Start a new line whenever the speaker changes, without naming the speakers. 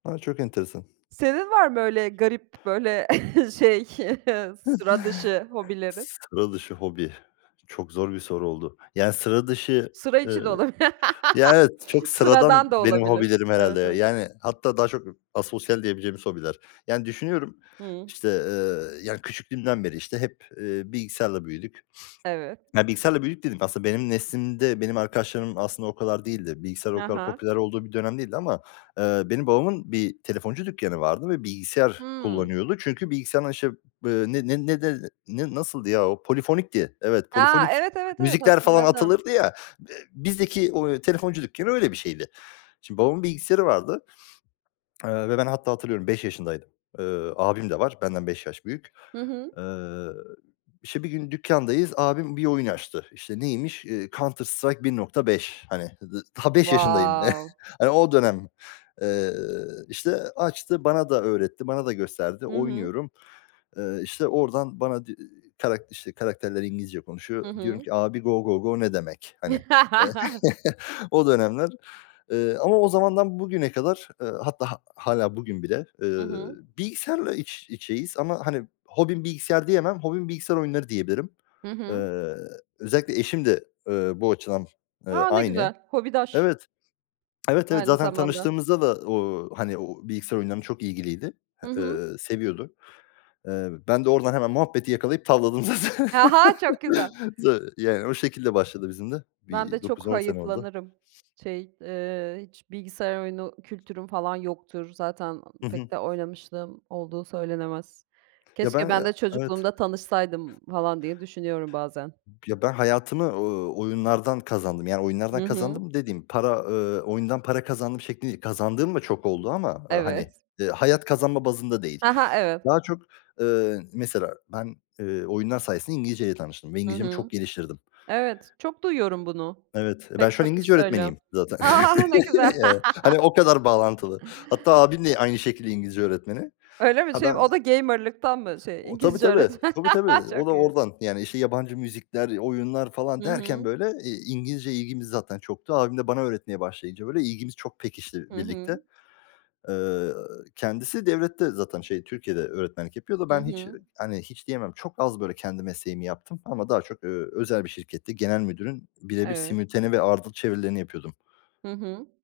A! Çok enteresan.
Senin var mı öyle garip, böyle şey, sıra dışı hobilerin?
S sıra dışı hobi... Çok zor bir soru oldu. Yani sıra dışı,
Sıra
eee
içi de olabil
Ya, evet, çok sıradan
Sıradan da
benim
olabilir.
hobilerim herhâlde
Evet,
ya.
evet.
Yani hatta daha çok ı asosyal diyebileceğimiz hobiler. Yani, düşünüyorum,
Hıı.
işte, eee, yani küçüklüğümden beri, işte, hep, eee, bilgisayarla büyüdük.
Evet.
Yani "bilgisayarla büyüdük" dediğim, aslında benim neslimde, benim arkadaşlarım aslında o kadar değildir. Bilgisayar o
Ha
kadar
ha.
popüler olduğu bir dönem değildi ama, eee, benim babamın bir telefoncu dükkanı vardı ve bilgisayar
Hımm.
kullanıyordu. Çünkü bilgisayardan işte, eee, ne ne ne de ne ne nasıldı ya o? Polifonikti. Evet,
A!
polifonik
Evet, evet, evet,
müzikler falan
hatırladım.
atılırdı ya. Eee, bizdeki o, eee, telefoncu dükkanı öyle bir şeydi. Şimdi babamın bilgisayarı vardı. Eee, ve ben hatta hatırlıyorum 5 yaşındaydım. Eee, abim de var. Benden 5 yaş büyük.
Hı hı.
Eee, işte, bir gün dükkandayız. Abim bir oyun açtı. İşte, neymiş? Eee, Counter-Strike 1.5 hani, d daha 5 yaşındayım.
Wow!
Hani, o dönem. Eee, işte, açtı, bana da öğretti, bana da gösterdi.
Hı hı.
Oynuyorum. Eee, işte oradan bana di iii, karak işte, karakterler İngilizce
Hı
konuşuyor. Diyorum
hı.
ki: "Abi, go, go, go, ne demek?" hani. Eee, O dönemler. Eee, ama o zamandan bugüne kadar, eee, hatta ha hâlâ bugün bile,
Hı
eee,
hı.
bilgisayarla iç içeyiz. Ama, hani, hobim bilgisayar diyemem. Hobim bilgisayar oyunları diyebilirim.
Hı hı.
Eee, özellikle eşim de, eee, bu açıdan, eee,
A! Ne
aynı.
güzel! Hobidaş.
Evet. Evet, evet,
Aynı
zaten
zamanda.
tanıştığımızda da o, hani o o bilgisayar oyunlarına çok ilgiliydi h
Hı hı.
eee, seviyordu. Eee, ben de oradan hemen muhabbeti yakalayıp tavladım zaten.
Aha, çok güzel!
Tabii, yani o şekilde başladı bizim de.
Ben
Bir
de çok
9-10 sene oldu.
hayıflanırım. Şey, eee, hiç bilgisayar oyunu kültürüm falan yoktur. Zaten, aaa,
Hı hı.
pek de oynamışlığım olduğu söylenemez.
Ya, ben,
Keşke
eee
ben de
Evet.
çocukluğumda tanışsaydım falan diye düşünüyorum bazen.
Ya, ben hayatımı, ııı, oyunlardan kazandım. Yani oyunlardan
Hı hı.
kazandım dediğim para, eee, oyundan para kazandım şeklinde değil. Kazandığım da çok oldu ama, ııı, hani,
Evet.
eee, hayat kazanma bazında değil.
Ha ha. Evet.
Daha çok, eee, mesela ben, eee, oyunlar sayesinde İngilizceyle tanıştım ve
Hı
İngilizcemi çok
hı.
geliştirdim
Evet, çok duyuyorum bunu.
Evet, ben
Pek
şu an
çok kişi
İngilizce
söylüyor.
öğretmeniyim zaten.
A! Ne güzel.
Yani. Hani, o kadar bağlantılı. Hatta abim de aynı şekilde İngilizce öğretmeni.
Öyle mi?
Ha, ben
Şey, o
ya
da gamer'lıktan mı, şey,
O Tabii,
İngilizce
tabii.
öğretm
Tabii, tabii. O da
Çok iyi.
oradan. Yani, işte, yabancı müzikler, oyunlar falan
Hı
derken
hı.
böyle, eee, İngilizceye ilgimiz zaten çoktu. Abim de bana öğretmeye başlayınca böyle ilgimiz çok pekişti
Hı
birlikte.
hı.
Eee, kendisi devlette zaten, şey, Türkiye'de öğretmenlik yapıyor da.
Hı
Ben hiç eee,
hı.
hani, hiç diyemem, çok az, böyle, kendi mesleğimi yaptım. Ama daha çok, eee, özel bir şirkette genel müdürün bire bir
Evet.
simultane ve ardıl çevirilerini yapıyordum.
Hı hı.